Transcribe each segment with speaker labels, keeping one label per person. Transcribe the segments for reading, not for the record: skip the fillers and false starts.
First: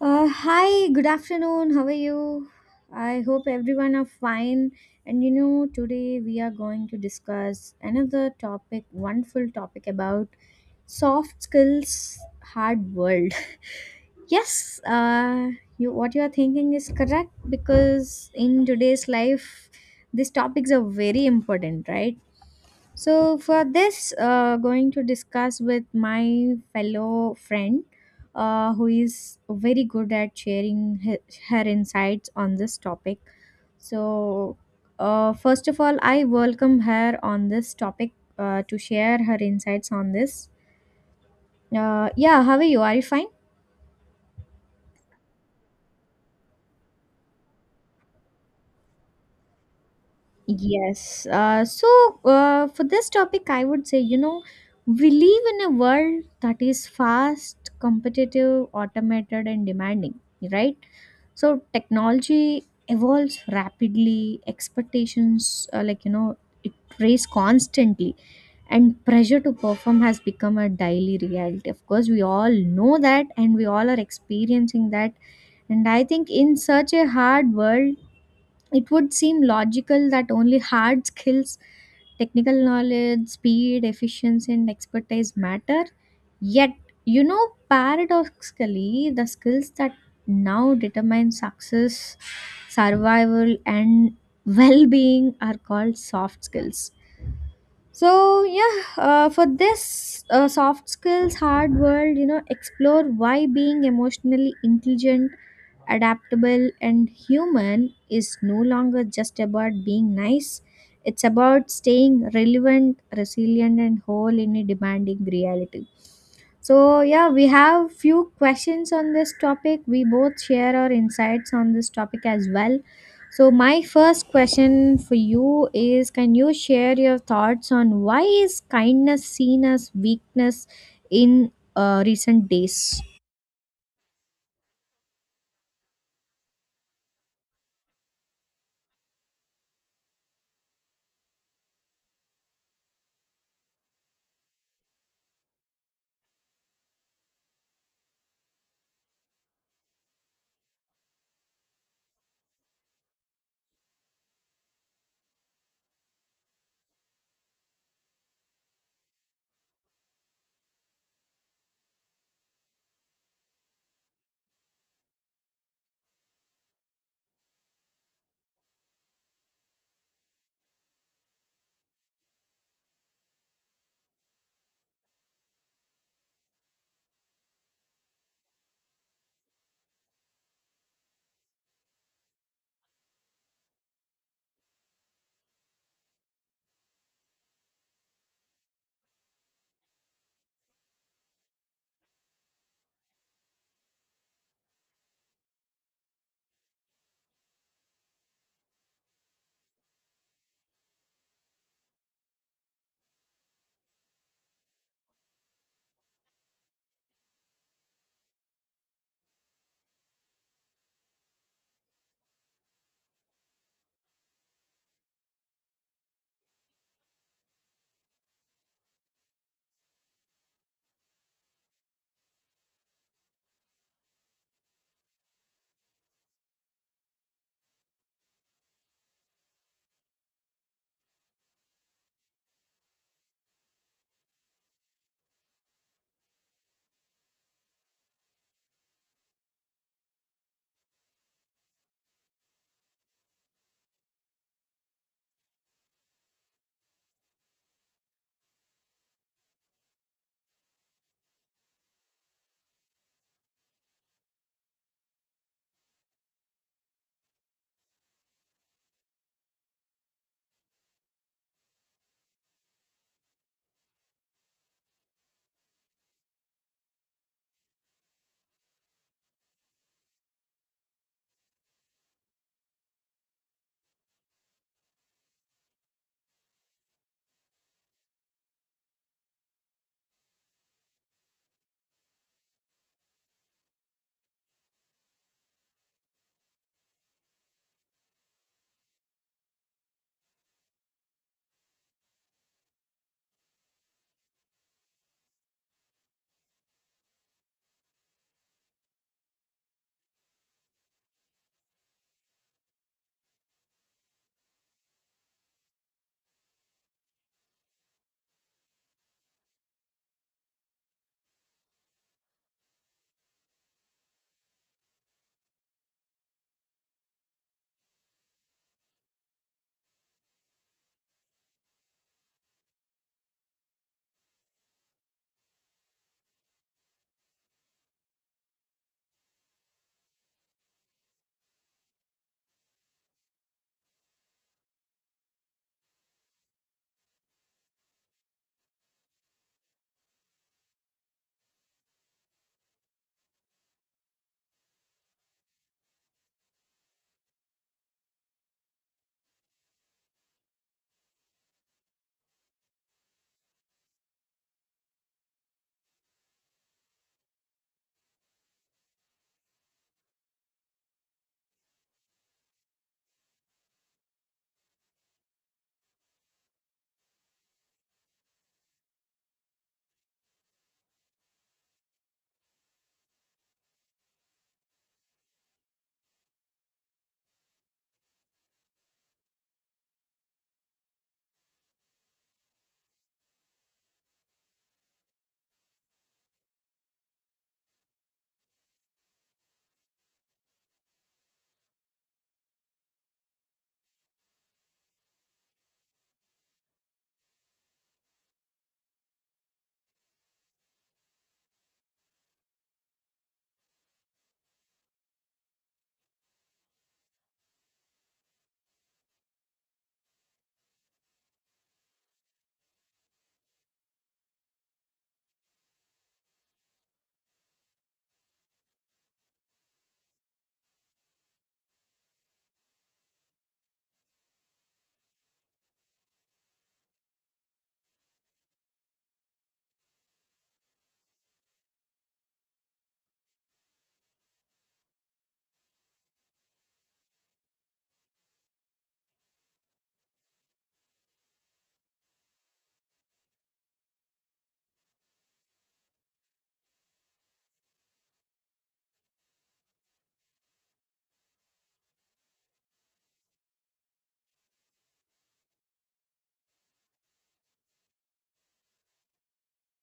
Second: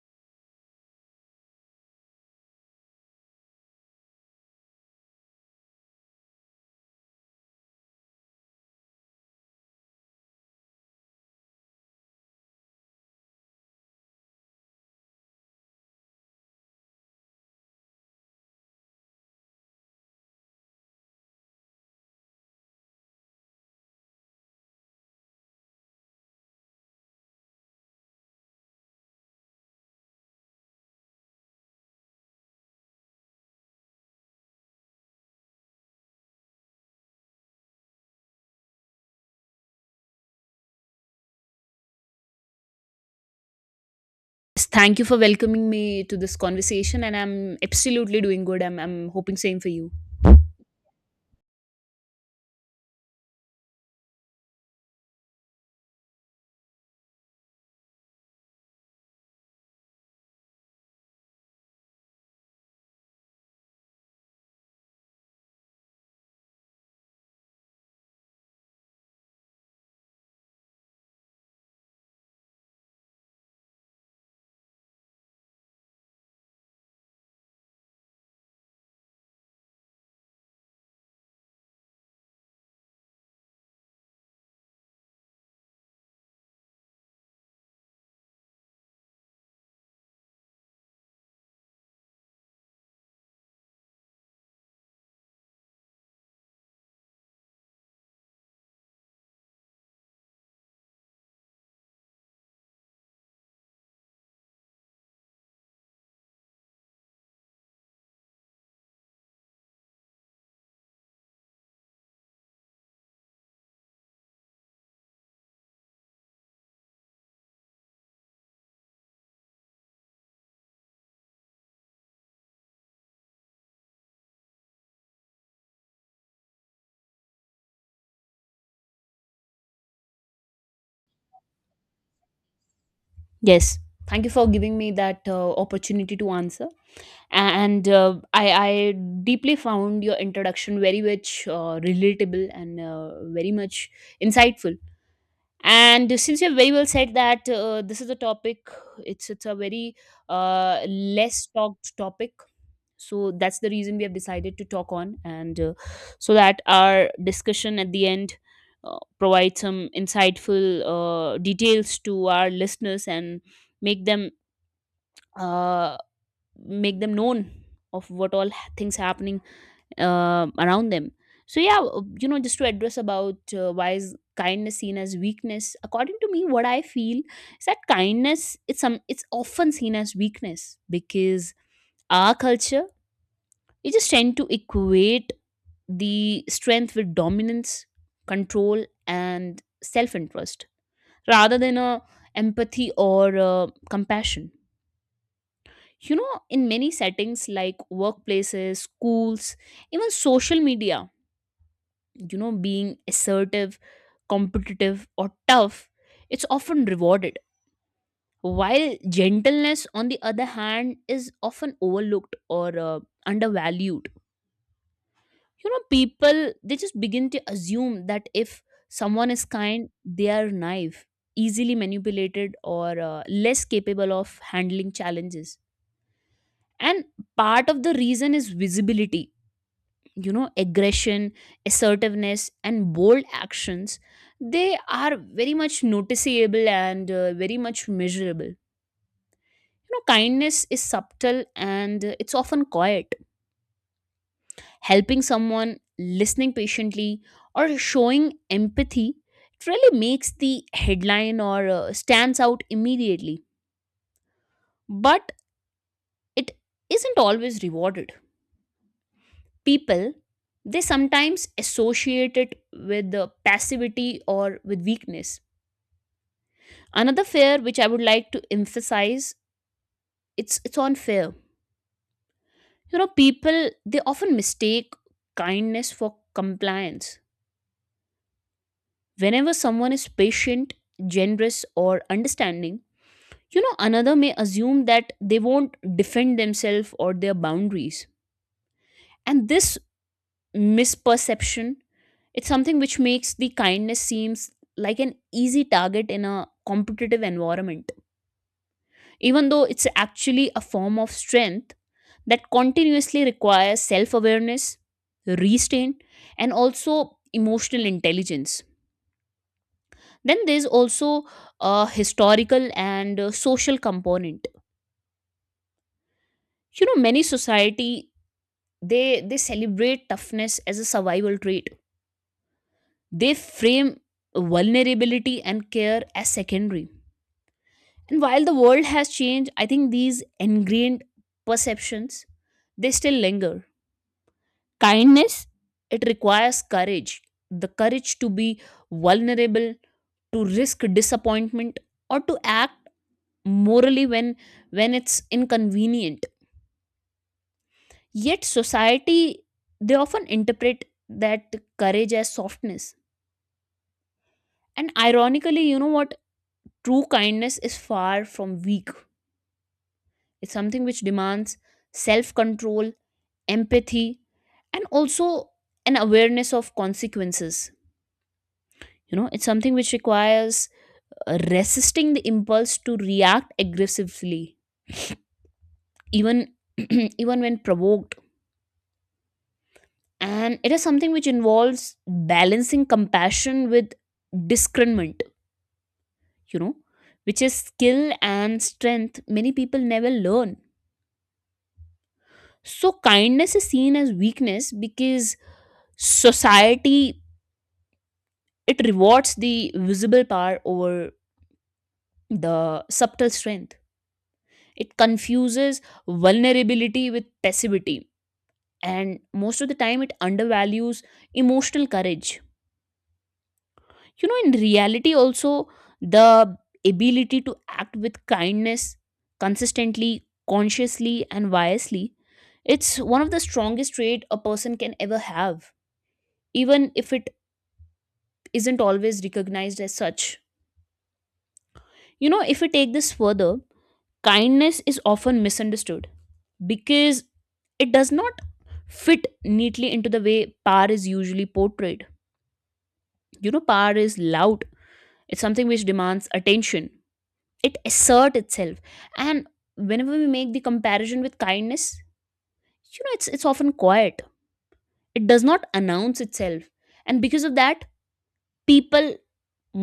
Speaker 1: Hi, good afternoon. How are you? I hope everyone are fine. And you know, today we are going to discuss another topic, wonderful topic about soft skills, hard world. Yes, you what you are thinking is correct because in today's life, these topics are very important, right? So, for this, going to discuss with my fellow friend who is very good at sharing her insights on this topic. So, first of all, I welcome her on this topic to share her insights on this. Yeah, how are you? Are you fine?
Speaker 2: Yes, thank you for welcoming me to this conversation, and I'm absolutely doing good. I'm hoping same for you.
Speaker 1: Yes. For this topic, I would say, you know, we live in a world that is fast, competitive, automated, and demanding, right? So, technology evolves rapidly, expectations, it raise constantly, and pressure to perform has become a daily reality. Of course, we all know that, and we all are experiencing that. And I think in such a hard world, it would seem logical that only hard skills, technical knowledge, speed, efficiency, and expertise matter. Yet, you know, paradoxically, the skills that now determine success, survival, and well being are called soft skills. So, yeah, for this soft skills, hard world, you know, explore why being emotionally intelligent, adaptable, and human is no longer just about being nice. It's about staying relevant, resilient, and whole in a demanding reality. So yeah, we have few questions on this topic. We both share our insights on this topic as well. So my first question for you is, can you share your thoughts on why is kindness seen as weakness in recent days?
Speaker 2: Yes, thank you for giving me that opportunity to answer. And I deeply found your introduction very much relatable and very much insightful. And since you've very well said that this is a topic, it's a very less talked topic, so that's the reason we have decided to talk on, and so that our discussion at the end provide some insightful details to our listeners and make them uh, make them known of what all things happening around them. So yeah, you know, just to address about why is kindness seen as weakness, according to me, what I feel is that kindness, it's often seen as weakness because our culture, we just tend to equate the strength with dominance, control and self-interest rather than a empathy or compassion. You know, in many settings like workplaces, schools, even social media, you know, being assertive, competitive or tough, it's often rewarded, while gentleness on the other hand is often overlooked or undervalued. You know, people, they just begin to assume that if someone is kind, they are naive, easily manipulated or less capable of handling challenges. And part of the reason is visibility. You know, aggression, assertiveness and bold actions, they are very much noticeable and very much measurable. You know, kindness is subtle and it's often quiet. Helping someone, listening patiently or showing empathy, it really makes the headline or stands out immediately, but it isn't always rewarded. People, they sometimes associate it with passivity or with weakness. Another fear which I would like to emphasize, it's on fear. You know, people, they often mistake kindness for compliance. Whenever someone is patient, generous or understanding, you know, another may assume that they won't defend themselves or their boundaries. And this misperception, it's something which makes the kindness seems like an easy target in a competitive environment, even though it's actually a form of strength that continuously requires self awareness, restraint, and also emotional intelligence. Then there's also a historical and social component. You know, many society, they celebrate toughness as a survival trait. They frame vulnerability and care as secondary. And while the world has changed, I think these ingrained perceptions, they still linger. Kindness, it requires courage, the courage to be vulnerable, to risk disappointment, or to act morally when it's inconvenient. Yet, society, they often interpret that courage as softness. And ironically, you know what? True kindness is far from weak. It's something which demands self control, empathy, and also an awareness of consequences. You know, it's something which requires resisting the impulse to react aggressively, even even when provoked. And it is something which involves balancing compassion with discernment, you know, which is skill and strength many people never learn. So kindness is seen as weakness because society, it rewards the visible power over the subtle strength. It confuses vulnerability with passivity, and most of the time it undervalues emotional courage. You know, in reality also, the ability to act with kindness consistently, consciously and wisely, it's one of the strongest traits a person can ever have, even if it isn't always recognized as such. You know, if we take this further, kindness is often misunderstood because it does not fit neatly into the way power is usually portrayed. You know, power is loud. It's something which demands attention. It asserts itself. And whenever we make the comparison with kindness, you know, it's often quiet. It does not announce itself. And because of that, people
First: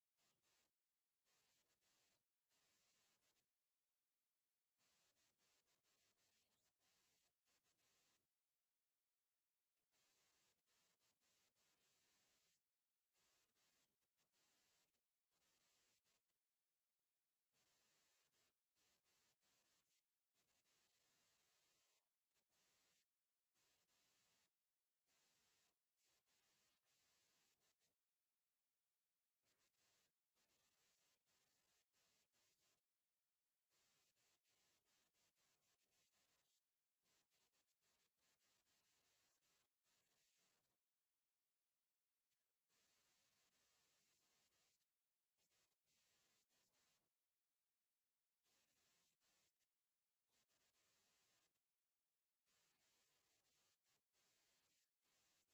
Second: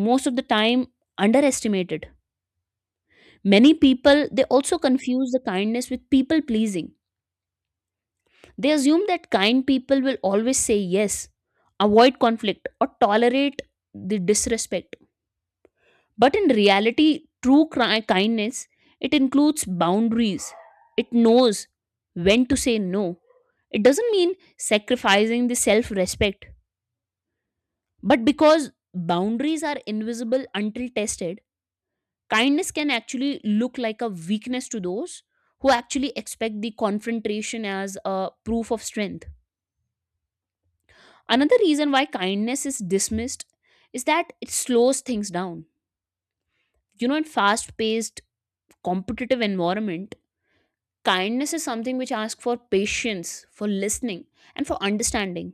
Speaker 2: most of the time underestimate it. Many people, they also confuse the kindness with people pleasing. They assume that kind people will always say yes, avoid conflict, or tolerate the disrespect. But in reality, kindness, it includes boundaries. It knows when to say no. It doesn't mean sacrificing the self respect. But because boundaries are invisible until tested, kindness can actually look like a weakness to those who actually expect the confrontation as a proof of strength. Another reason why kindness is dismissed is that it slows things down. You know, in fast paced, competitive environment, kindness is something which asks for patience, for listening, and for understanding.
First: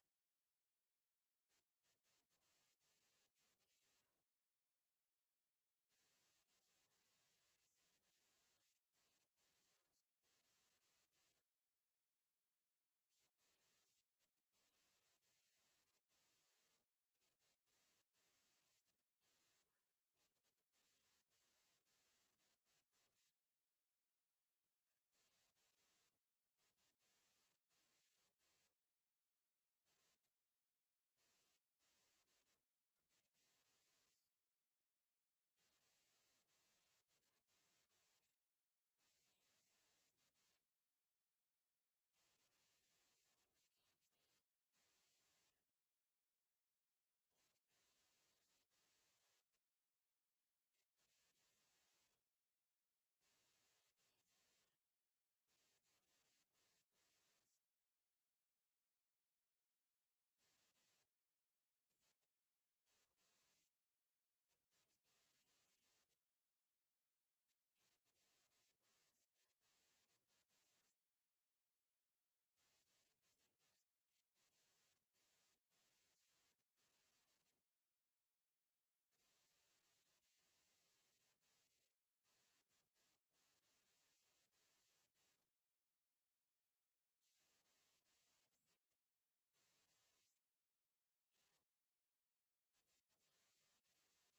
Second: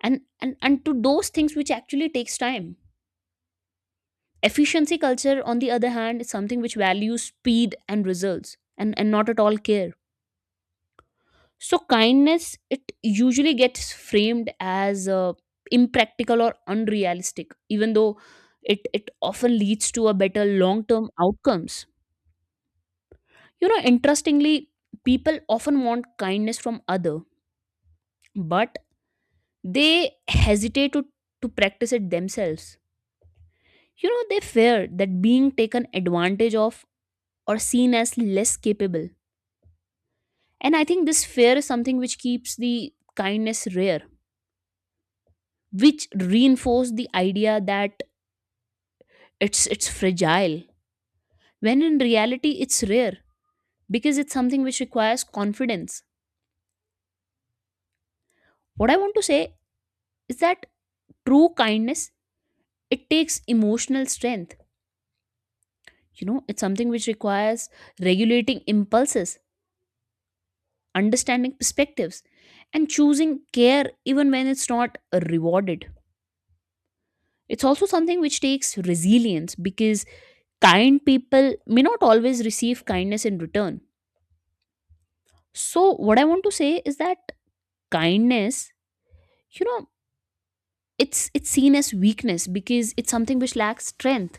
Speaker 2: And to those things which actually takes time. Efficiency culture, on the other hand, is something which values speed and results, and not at all care. So kindness, it usually gets framed as impractical or unrealistic, even though it often leads to a better long-term outcomes. You know, interestingly, people often want kindness from other, but they hesitate to practice it themselves. You know, they fear that being taken advantage of or seen as less capable. And I think this fear is something which keeps the kindness rare, which reinforce the idea that it's fragile. When in reality it's rare because it's something which requires confidence. What I want to say is that true kindness, it takes emotional strength. You know, it's something which requires regulating impulses, understanding perspectives, and choosing care even when it's not rewarded. It's also something which takes resilience because kind people may not always receive kindness in return. So what I want to say is that kindness, you know, it's seen as weakness because it's something which lacks strength.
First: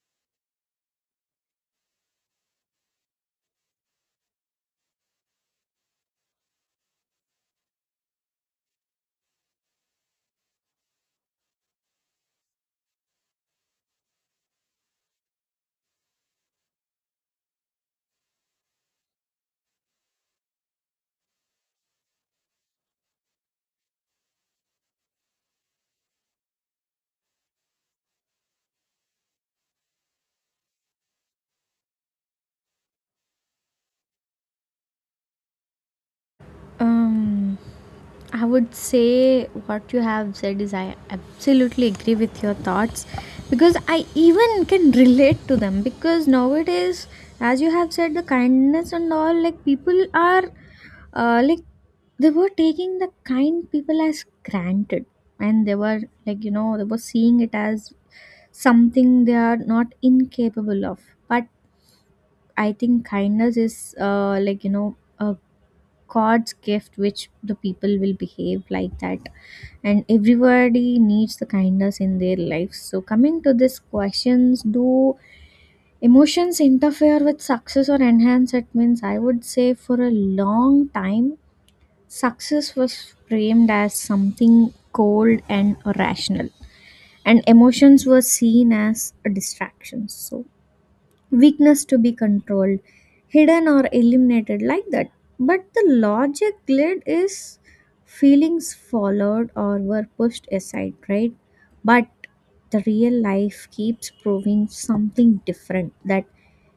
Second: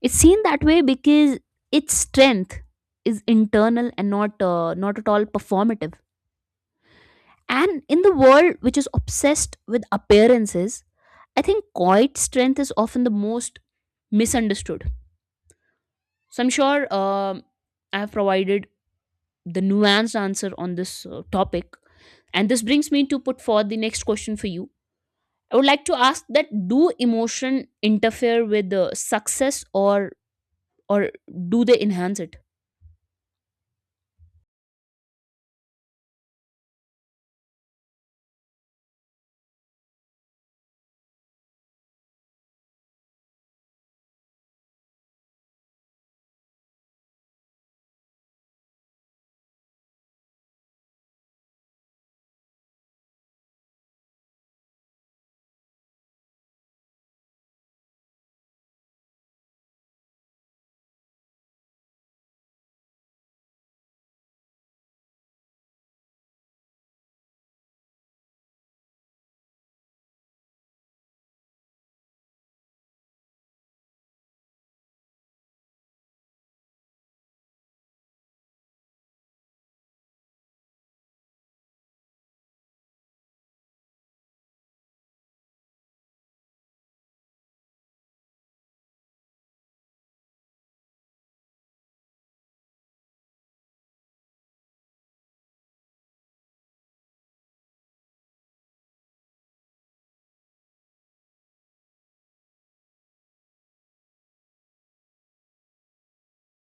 Speaker 2: It's seen that way because its strength is internal and not at all performative. And in the world which is obsessed with appearances, I think quiet strength is often the most misunderstood. So I'm sure, I have provided the nuanced answer on this topic. And this brings me to put forth the next question for you. I would like to ask that do emotion interfere with success, or do they enhance it?
Speaker 1: um I would say what you have said is, I absolutely agree with your thoughts because I even can relate to them because nowadays, as you have said, the kindness and all, like people are uh, like they were taking the kind people as granted, and they were, like, you know, they were seeing it as something they are not incapable of. But I think kindness is, like, you know, a god's gift, which the people will behave like that, and everybody needs the kindness in their lives. So coming to this questions, do emotions interfere with success or enhance it means, I would say, for a long time, success was framed as something cold and irrational, and emotions were seen as a distraction, so weakness to be controlled, hidden, or eliminated, like that. But the logic led is feelings followed or were pushed aside, right? But the real life keeps proving something different, that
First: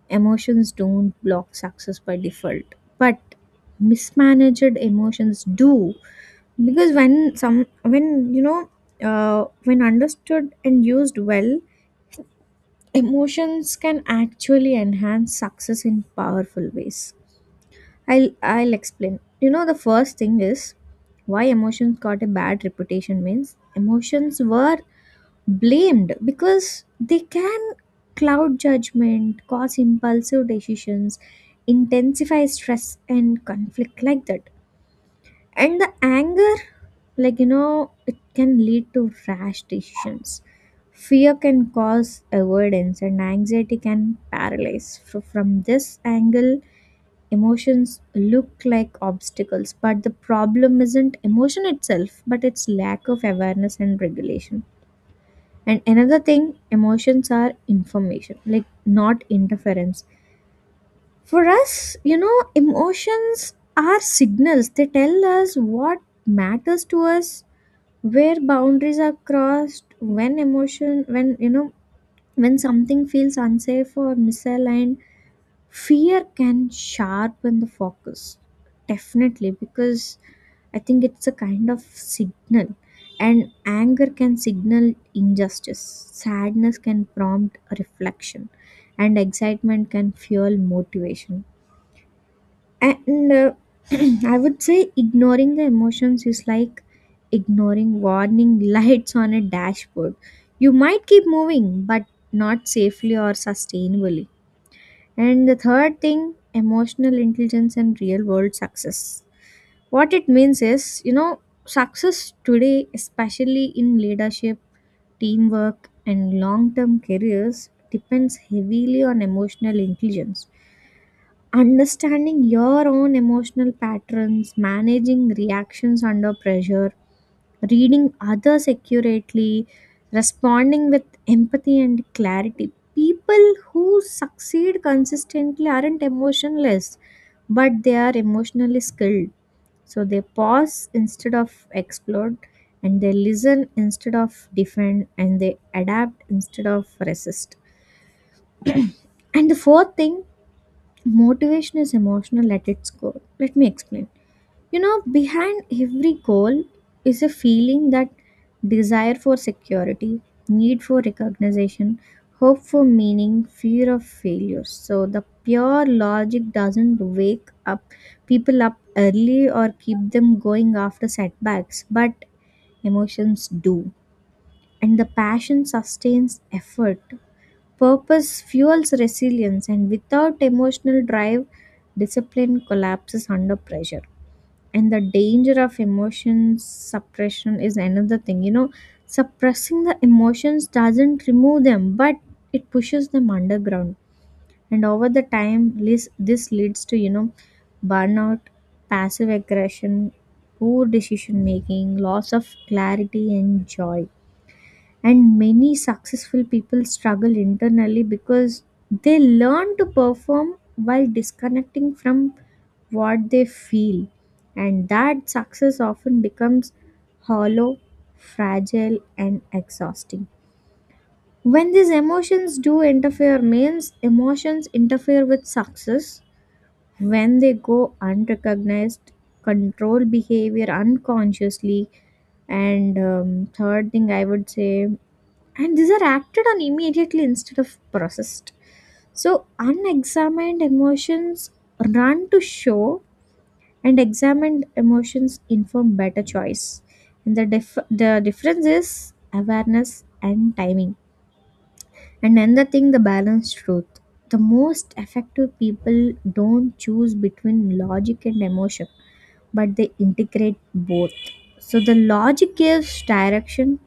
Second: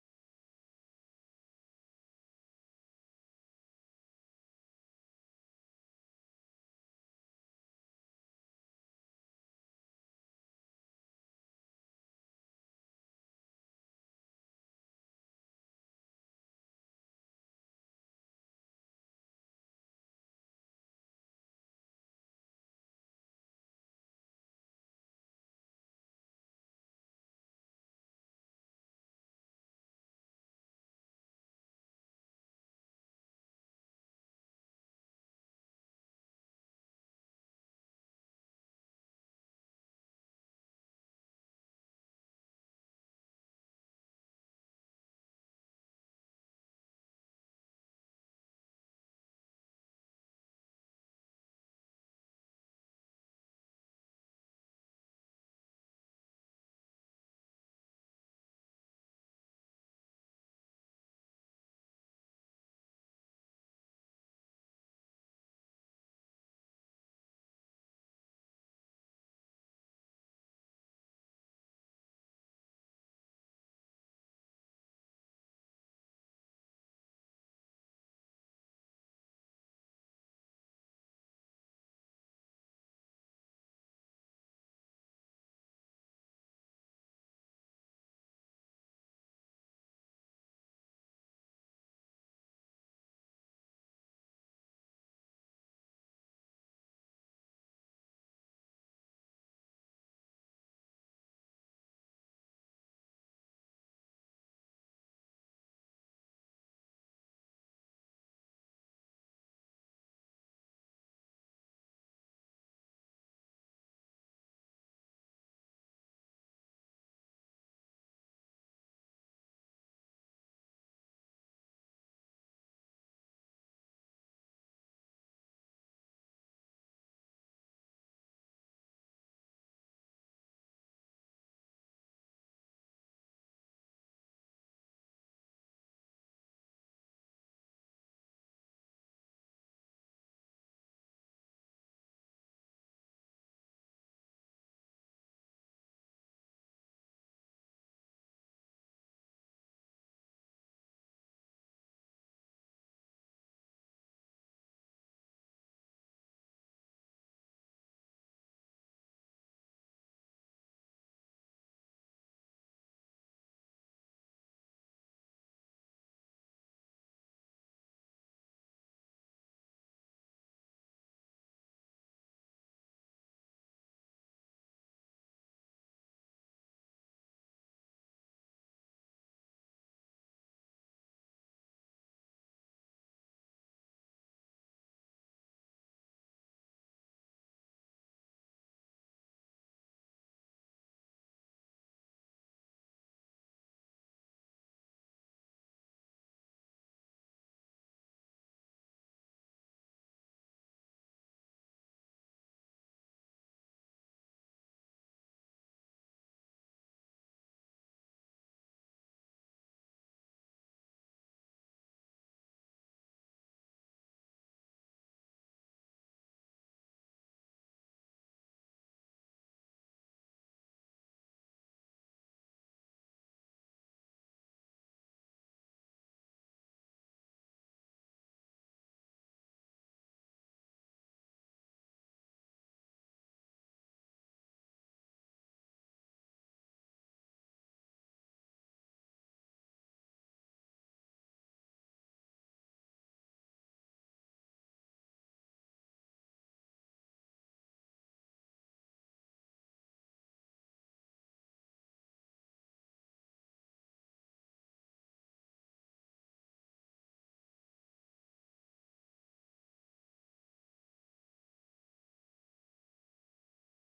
Speaker 1: emotions don't block success by default. But mismanaged emotions do, because when some when you know when understood and used well, emotions can actually enhance success in powerful ways. I'll explain. You know, the first thing is why emotions got a bad reputation means emotions were blamed because they can cloud judgment, cause impulsive decisions, intensify stress and conflict, like that. And the anger, like, you know, it can lead to rash decisions, fear can cause avoidance, and anxiety can paralyze. From this angle, emotions look like obstacles, but the problem isn't emotion itself, but its lack of awareness and regulation. And another thing, emotions are information, like, not interference for us. You know, emotions are signals. They tell us what matters to us, where boundaries are crossed, when emotion, when, you know, when something feels unsafe or misaligned, fear can sharpen the focus. Definitely, because I think it's a kind of signal. And anger can signal injustice, sadness can prompt a reflection, and excitement can fuel motivation. And I would say ignoring the emotions is like ignoring warning lights on a dashboard. You might keep moving, but not safely or sustainably. And the third thing, emotional intelligence and real world success, what it means is, you know, success today, especially in leadership, teamwork, and long term careers, depends heavily on emotional intelligence: understanding your own emotional patterns, managing reactions under pressure, reading others accurately, responding with empathy and clarity. People who succeed consistently aren't emotionless, but they are emotionally skilled. So they pause instead of explode, and they listen instead of defend, and they adapt instead of resist. And the fourth thing, motivation is emotional at its core. Let me explain. You know, behind every goal is a feeling: that desire for security, need for recognition, hope for meaning, fear of failure. So the pure logic doesn't wake up people up early or keep them going after setbacks, but emotions do. And the passion sustains effort. Purpose fuels resilience, and without emotional drive, discipline collapses under pressure. And the danger of emotion suppression is another thing. You know, suppressing the emotions doesn't remove them, but it pushes them underground, and over the time, this leads to, you know, burnout, passive aggression, poor decision making, loss of clarity and joy. And many successful people struggle internally because they learn to perform while disconnecting from what they feel, and that success often becomes hollow, fragile, and exhausting. When these emotions do interfere means, emotions interfere with success when they go unrecognized, control behavior unconsciously, and, third thing I would say, and these are acted on immediately instead of processed. So unexamined emotions run to show, and examined emotions inform better choice. And the difference is awareness and timing. And another thing, the balanced truth: the most effective people don't choose between logic and emotion, but they integrate both. So the logic gives direction,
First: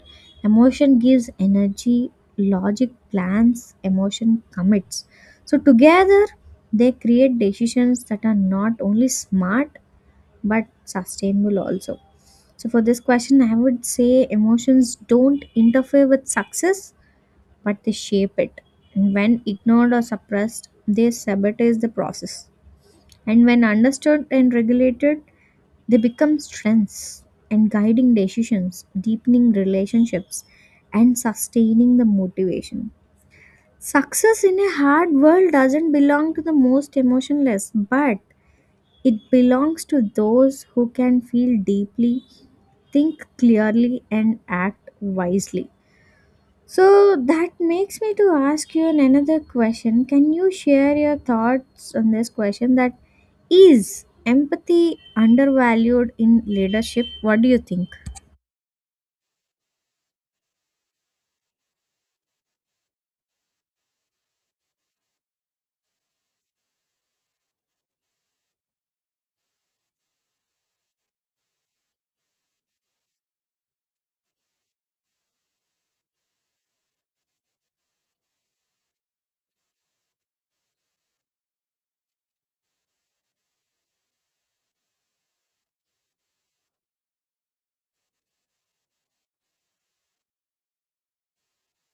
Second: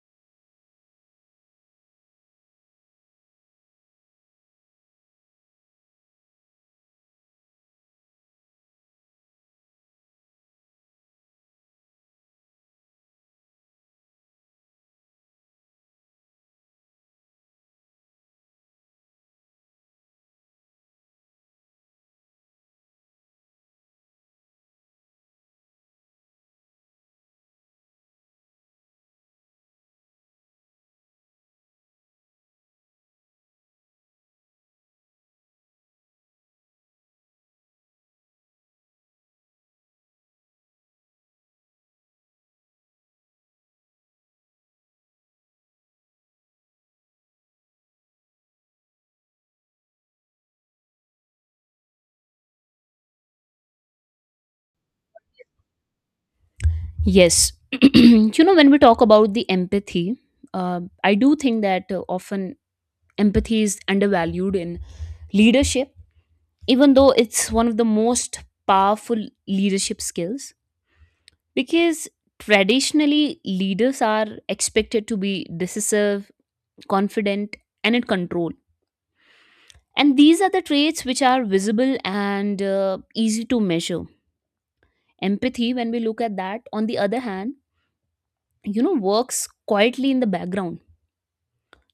Speaker 1: emotion gives energy, logic plans, emotion commits. So together they create decisions that are not only smart but sustainable also. So for this question, I would say emotions don't interfere with success, but they shape it. And when ignored or suppressed, they sabotage the process. And when understood and regulated, they become strengths in guiding decisions, deepening relationships, and sustaining the motivation. Success in a hard world doesn't belong to the most emotionless, but it belongs to those who can feel deeply, think clearly, and act wisely. So that makes me to ask you another question. Can you share your thoughts on this question, that is empathy undervalued in leadership? What do
Speaker 2: Yes.
Speaker 1: you think?
Speaker 2: You know, when we talk about the empathy, I do think that often empathy is undervalued in leadership, even though it's one of the most powerful leadership skills, because traditionally leaders are expected to be decisive, confident, and in control. And these are the traits which are visible and easy to measure. Empathy, when we look at that, on the other hand, you know, works quietly in the background,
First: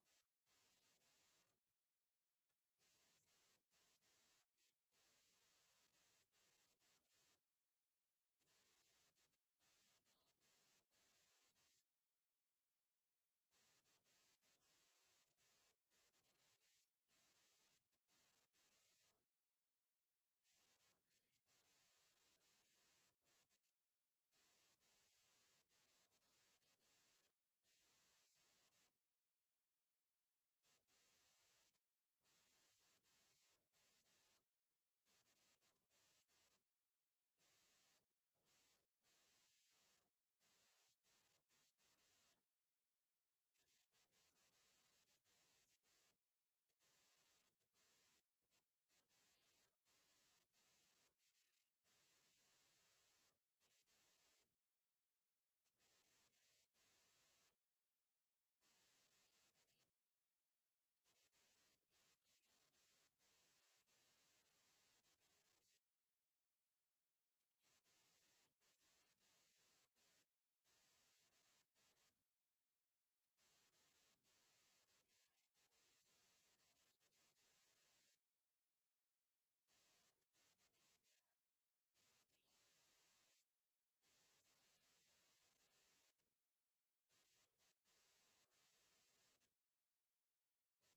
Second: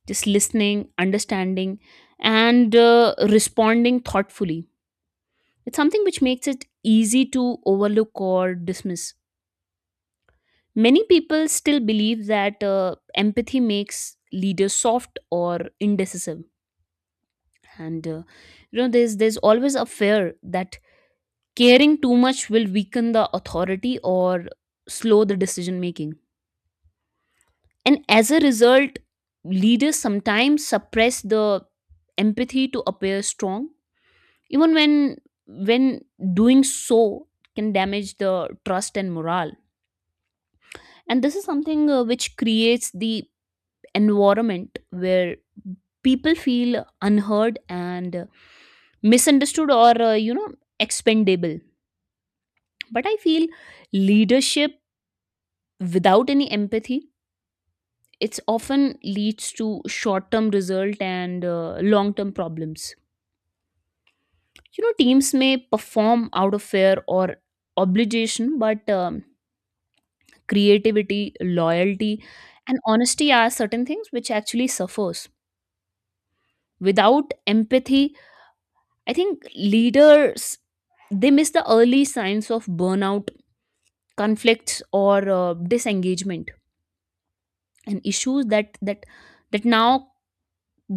Speaker 2: just listening, understanding, and responding thoughtfully. It's something which makes it easy to overlook or dismiss. Many people still believe that empathy makes leaders soft or indecisive, and you know, there's always a fear that caring too much will weaken the authority or slow the decision making. And as a result, leaders sometimes suppress the empathy to appear strong, even when doing so can damage the trust and morale. And this is something which creates the environment where people feel unheard and misunderstood or you know, expendable. But I feel leadership without any empathy, it's often leads to short term result and long term problems. You know, teams may perform out of fear or obligation, but creativity, loyalty and honesty are certain things which actually suffers without empathy. I think leaders, they miss the early signs of burnout, conflicts or disengagement, and issues that now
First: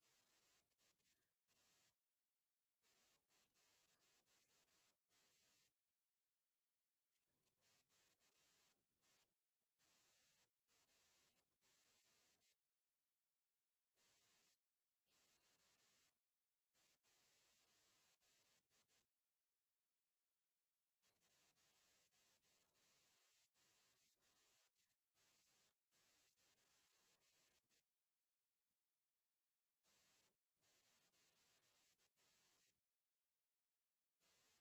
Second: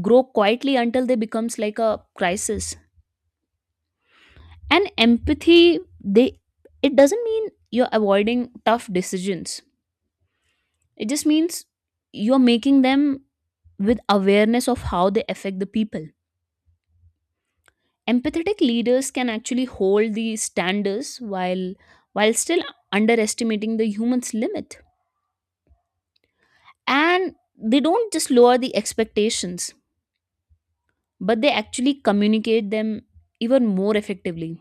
Speaker 2: grow quietly until they becomes like a crisis. And empathy, they, it doesn't mean you're avoiding tough decisions. It just means you're making them with awareness of how they affect the people. Empathetic leaders can actually hold the standards while still underestimating the human's limit. And they don't just lower the expectations, but they actually communicate them even more effectively.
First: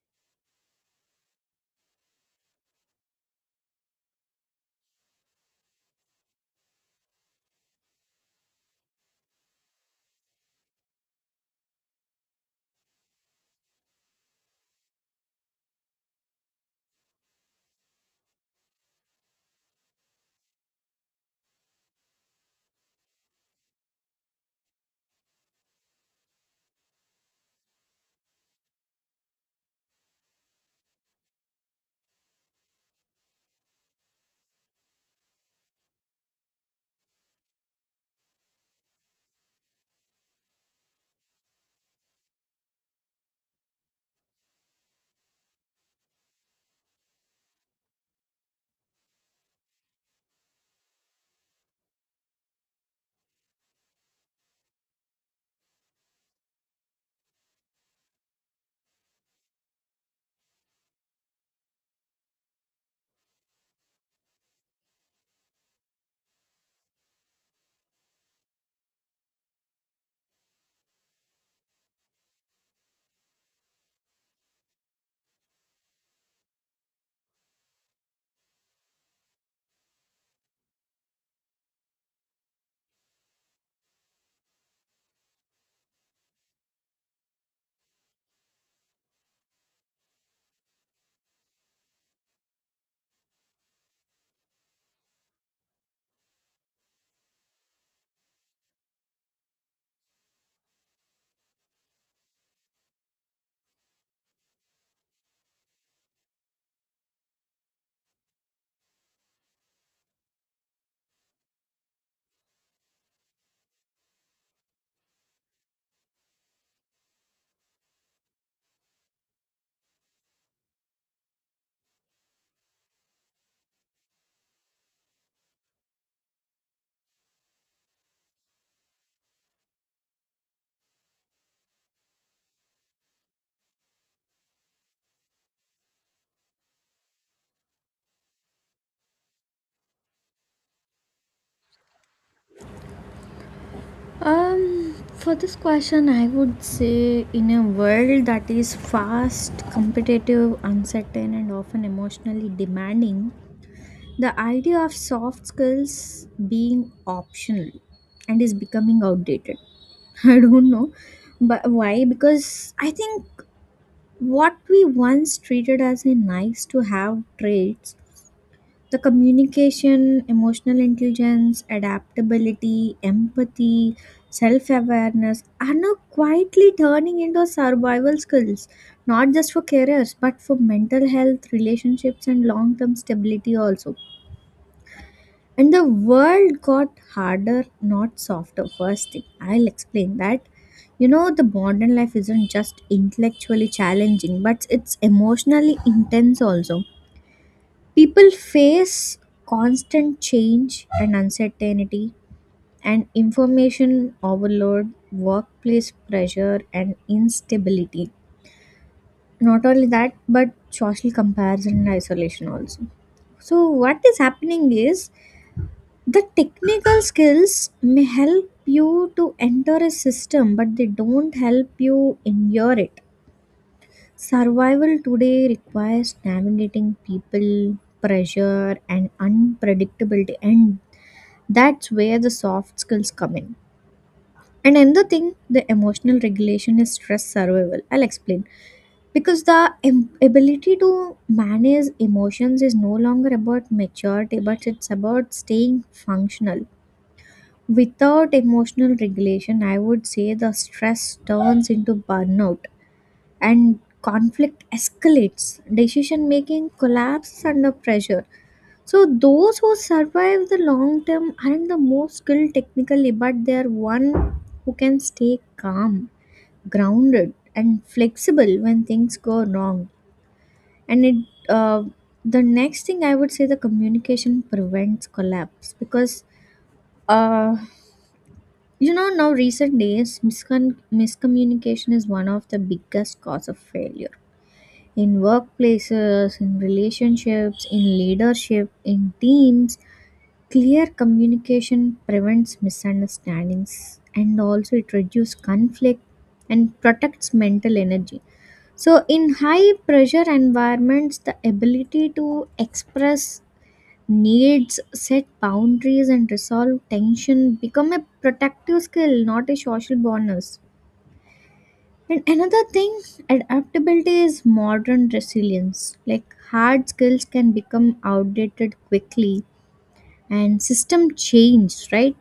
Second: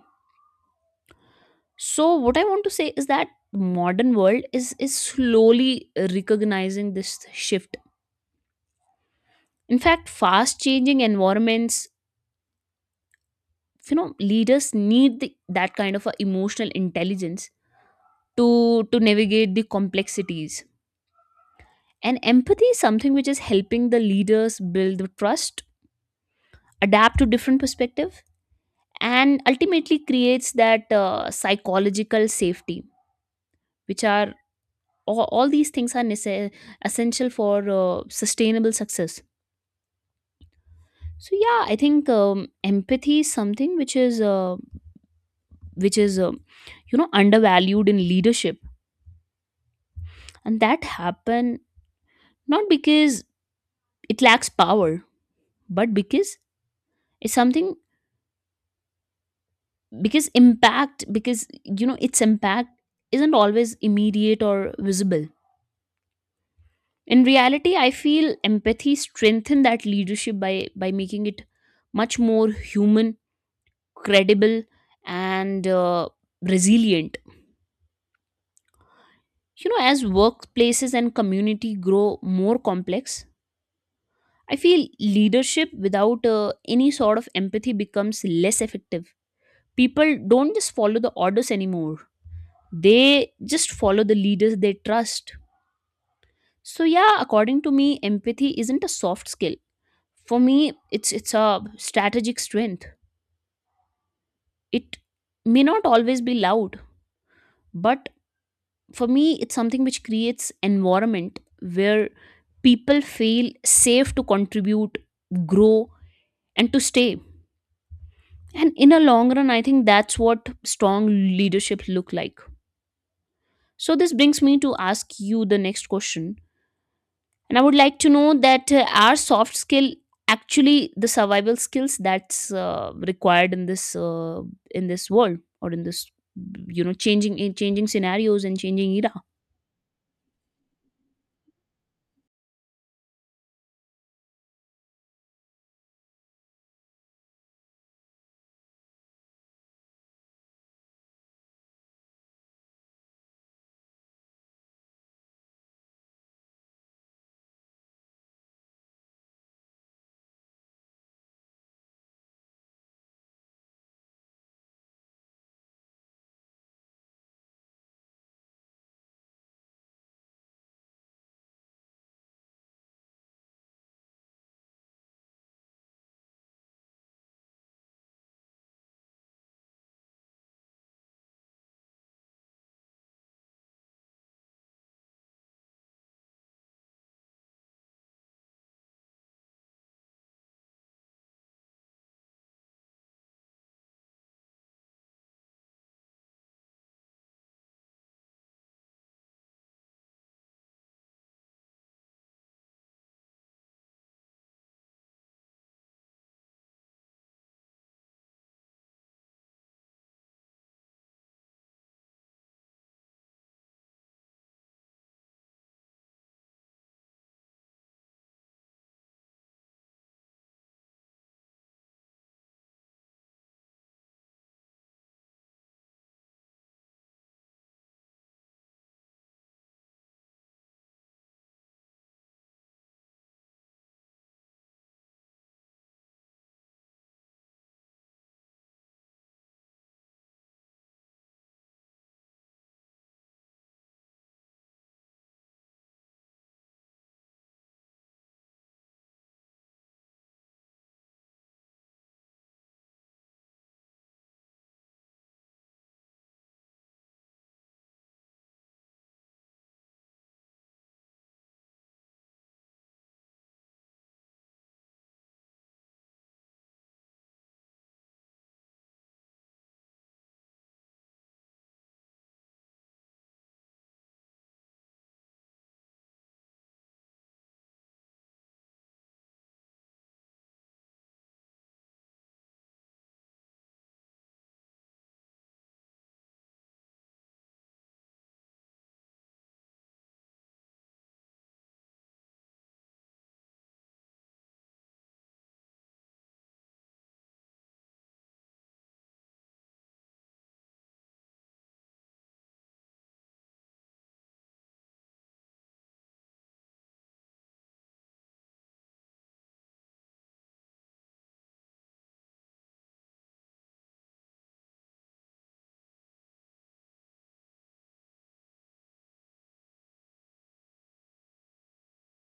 Speaker 2: So what I want to say is that the modern world is slowly recognizing this shift. In fact, fast changing environments, you know, leaders need the, that kind of a emotional intelligence to navigate the complexities. And empathy is something which is helping the leaders build the trust, adapt to different perspective, and ultimately creates that psychological safety which are all these things are essential for sustainable success. So yeah, I think empathy is something which is you know undervalued in leadership. And that happen not because it lacks power, but because it's something, because, you know, its impact isn't always immediate or visible. In reality, I feel empathy strengthen that leadership by making it much more human, credible and resilient. You know, as workplaces and community grow more complex, I feel leadership without any sort of empathy becomes less effective. People don't just follow the orders anymore, they just follow the leaders they trust. So yeah, according to me, empathy isn't a soft skill. For me, it's a strategic strength. It may not always be loud, but for me it's something which creates environment where people feel safe to contribute, grow and to stay. And in a long run, I think that's what strong leadership look like. So this brings me to ask you the next question, and I would like to know that are soft skill actually the survival skills that's required in this world or in this, you know, changing, in changing scenarios and changing era.
Speaker 1: For this question, I would say in a world that is fast, competitive, uncertain, and often emotionally demanding, the idea of soft skills being optional and is becoming outdated. I don't know, but why? Because I think what we once treated as a nice to have traits, the communication, emotional intelligence, adaptability, empathy, self awareness, are now quietly turning into survival skills, not just for careers, but for mental health, relationships, and long term stability also. And the world got harder, not softer. First thing, I'll explain that. You know, the modern life isn't just intellectually challenging, but it's emotionally intense also. People face constant change and uncertainty, and information overload, workplace pressure, and instability. Not only that, but social comparison and isolation also. So, what is happening is the technical skills may help you to enter a system, but they don't help you endure it. Survival today requires navigating people, pressure, and unpredictability, and that's where the soft skills come in. And another thing, the emotional regulation is stress survival, I'll explain. Because ability to manage emotions is no longer about maturity, but it's about staying functional. Without emotional regulation, I would say, the stress turns into burnout and conflict escalates. Decision making collapses under pressure. So, those who survive the long term aren't the most skilled technically, but they are one who can stay calm, grounded, and flexible when things go wrong. And it, uh, the next thing I would say, the communication prevents collapse, because uh, you know, now recent days, miscommunication is one of the biggest cause of failure. In workplaces, in relationships, in leadership, in teams, clear communication prevents misunderstandings, and also it reduces conflict and protects mental energy. So, in high pressure environments, the ability to express needs, set boundaries, and resolve tension become a protective skill, not a social bonus. And another thing, adaptability is modern resilience. Like, hard skills can become outdated quickly, and system change, right?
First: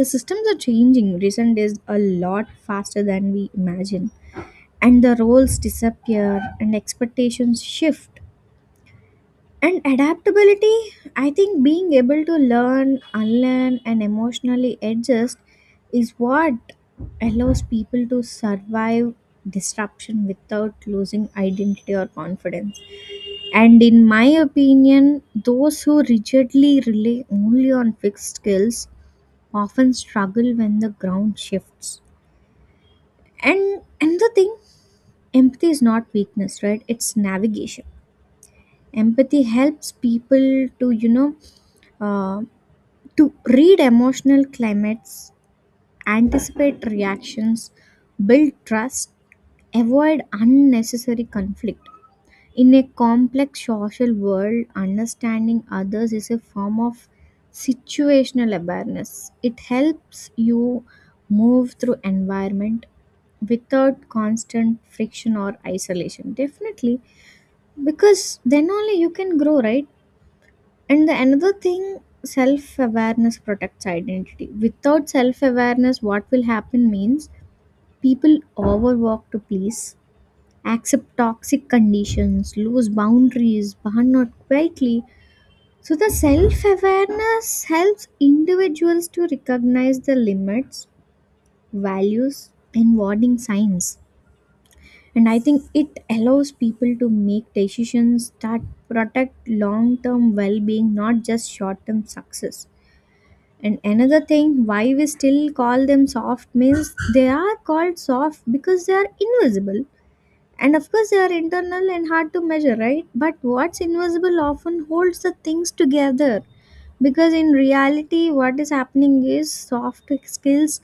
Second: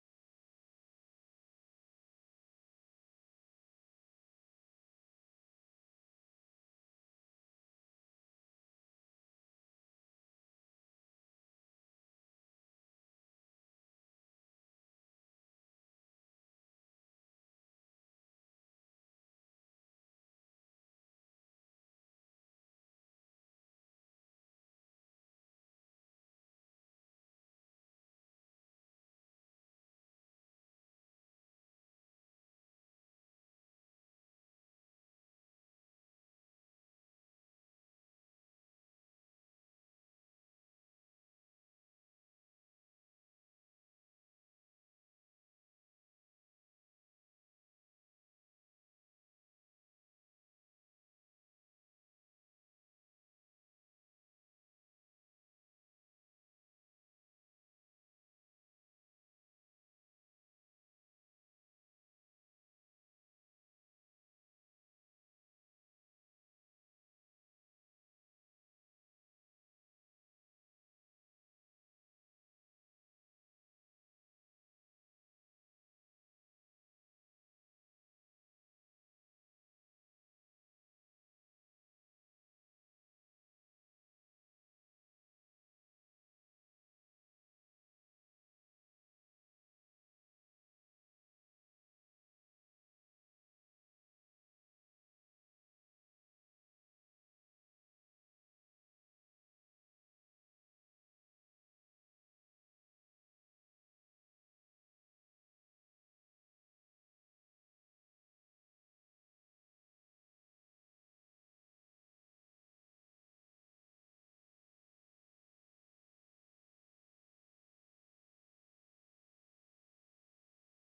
Speaker 1: The systems are changing recent days a lot faster than we imagine, and the roles disappear and expectations shift. And adaptability, I think, being able to learn, unlearn, and emotionally adjust is what allows people to survive disruption without losing identity or confidence. And in my opinion, those who rigidly rely only on fixed skills often struggle when the ground shifts. And another thing, empathy is not weakness, right? It's navigation. Empathy helps people to, you know, uh, to read emotional climates, anticipate reactions, build trust, avoid unnecessary conflict. In a complex social world, understanding others is a form of situational awareness. It helps you move through environment without constant friction or isolation. Definitely, because then only you can grow, right? And the another thing, self awareness protects identity. Without self awareness, what will happen means, people overwork to please, accept toxic conditions, lose boundaries, burn out quietly. So, the self awareness helps individuals to recognize the limits, values, and warning signs. And I think it allows people to make decisions that protect long term well being, not just short term success. And another thing, why we still call them soft means they are called soft because they are invisible. And of course, they are internal and hard to measure, right? But what's invisible often holds the things together. Because in reality, what is happening is, soft skills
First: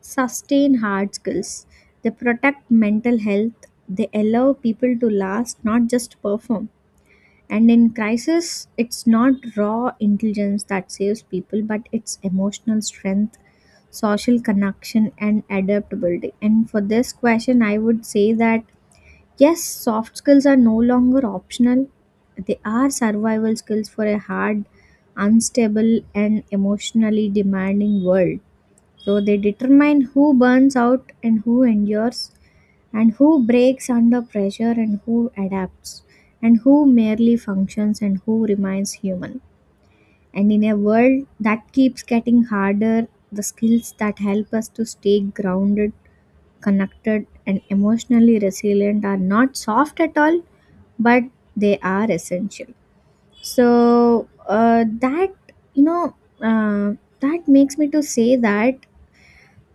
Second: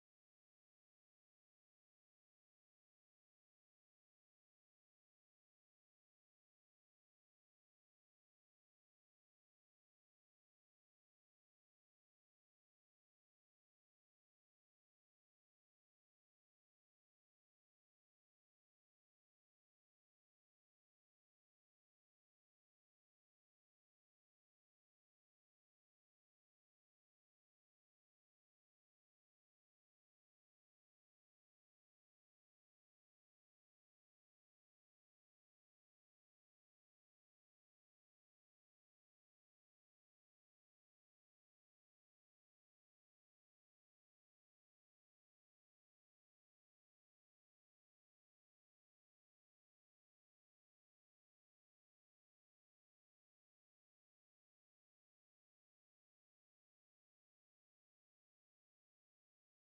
Speaker 1: sustain hard skills, they protect mental health, they allow people to last, not just perform. And in crisis, it's not raw intelligence that saves people, but it's emotional strength, social connection, and adaptability. And for this question, I would say that yes, soft skills are no longer optional, they are survival skills for a hard, unstable, and emotionally demanding world. So they determine who burns out and who endures, and who breaks under pressure and who adapts, and who merely functions and who remains human. And in a world that keeps getting harder, the skills that help us to stay grounded, connected, and emotionally resilient are not soft at all, but they are essential. So that, you know, uh, that makes me to say that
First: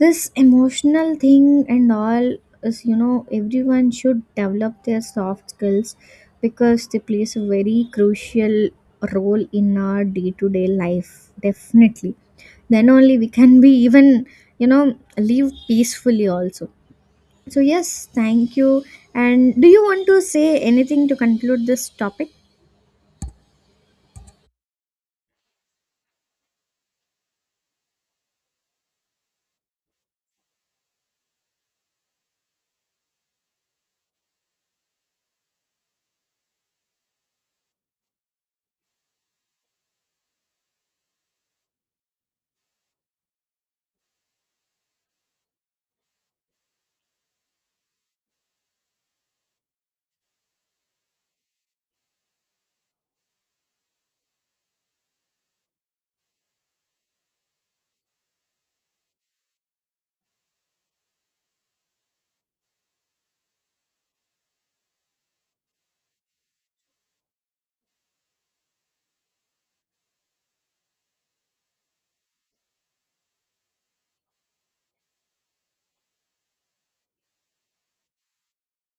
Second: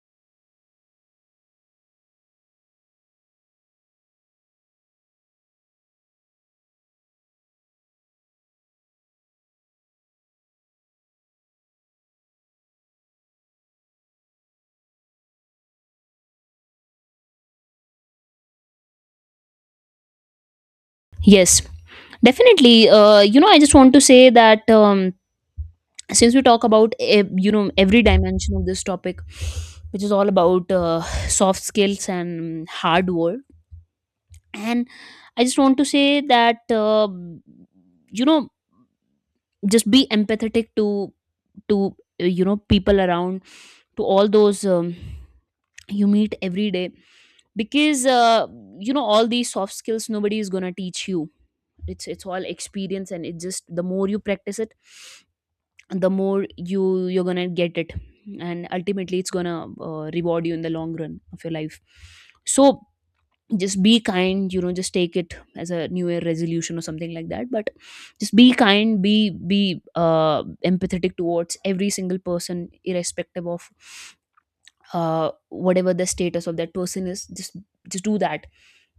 Speaker 1: this emotional thing and all is, you know, everyone should develop their soft skills because they plays a very crucial role in our day-to-day life, definitely. Then only we can be even, you know, live peacefully also. So yes, thank you. And do you want to say anything to
Speaker 2: Yes,
Speaker 1: conclude this topic?
Speaker 2: definitely. You know, I just want to say that since we talk about you know, every dimension of this topic, which is all about soft skills and hard work, and I just want to say that you know, just be empathetic to you know, people around, to all those you meet every day, because you know, all these soft skills nobody is going to teach you. It's all experience, and it just the more you practice it, the more you're going to get it, and ultimately it's going to reward you in the long run of your life. So just be kind, you know, just take it as a new year resolution or something like that. But just be kind, be empathetic towards every single person irrespective of whatever the status of that person is, just do that,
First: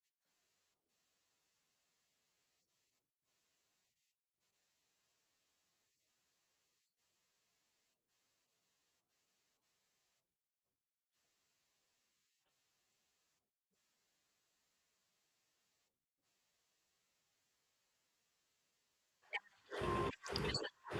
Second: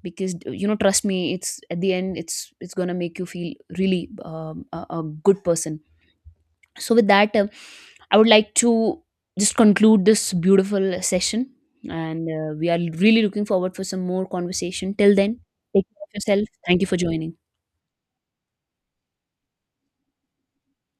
Speaker 2: because you know, trust me, it's at the end, it's gonna make you feel really a good person. So, with that, I would like to just conclude this beautiful session. And we are really looking forward for some more conversation. Till then, take care of yourself. Thank you for joining.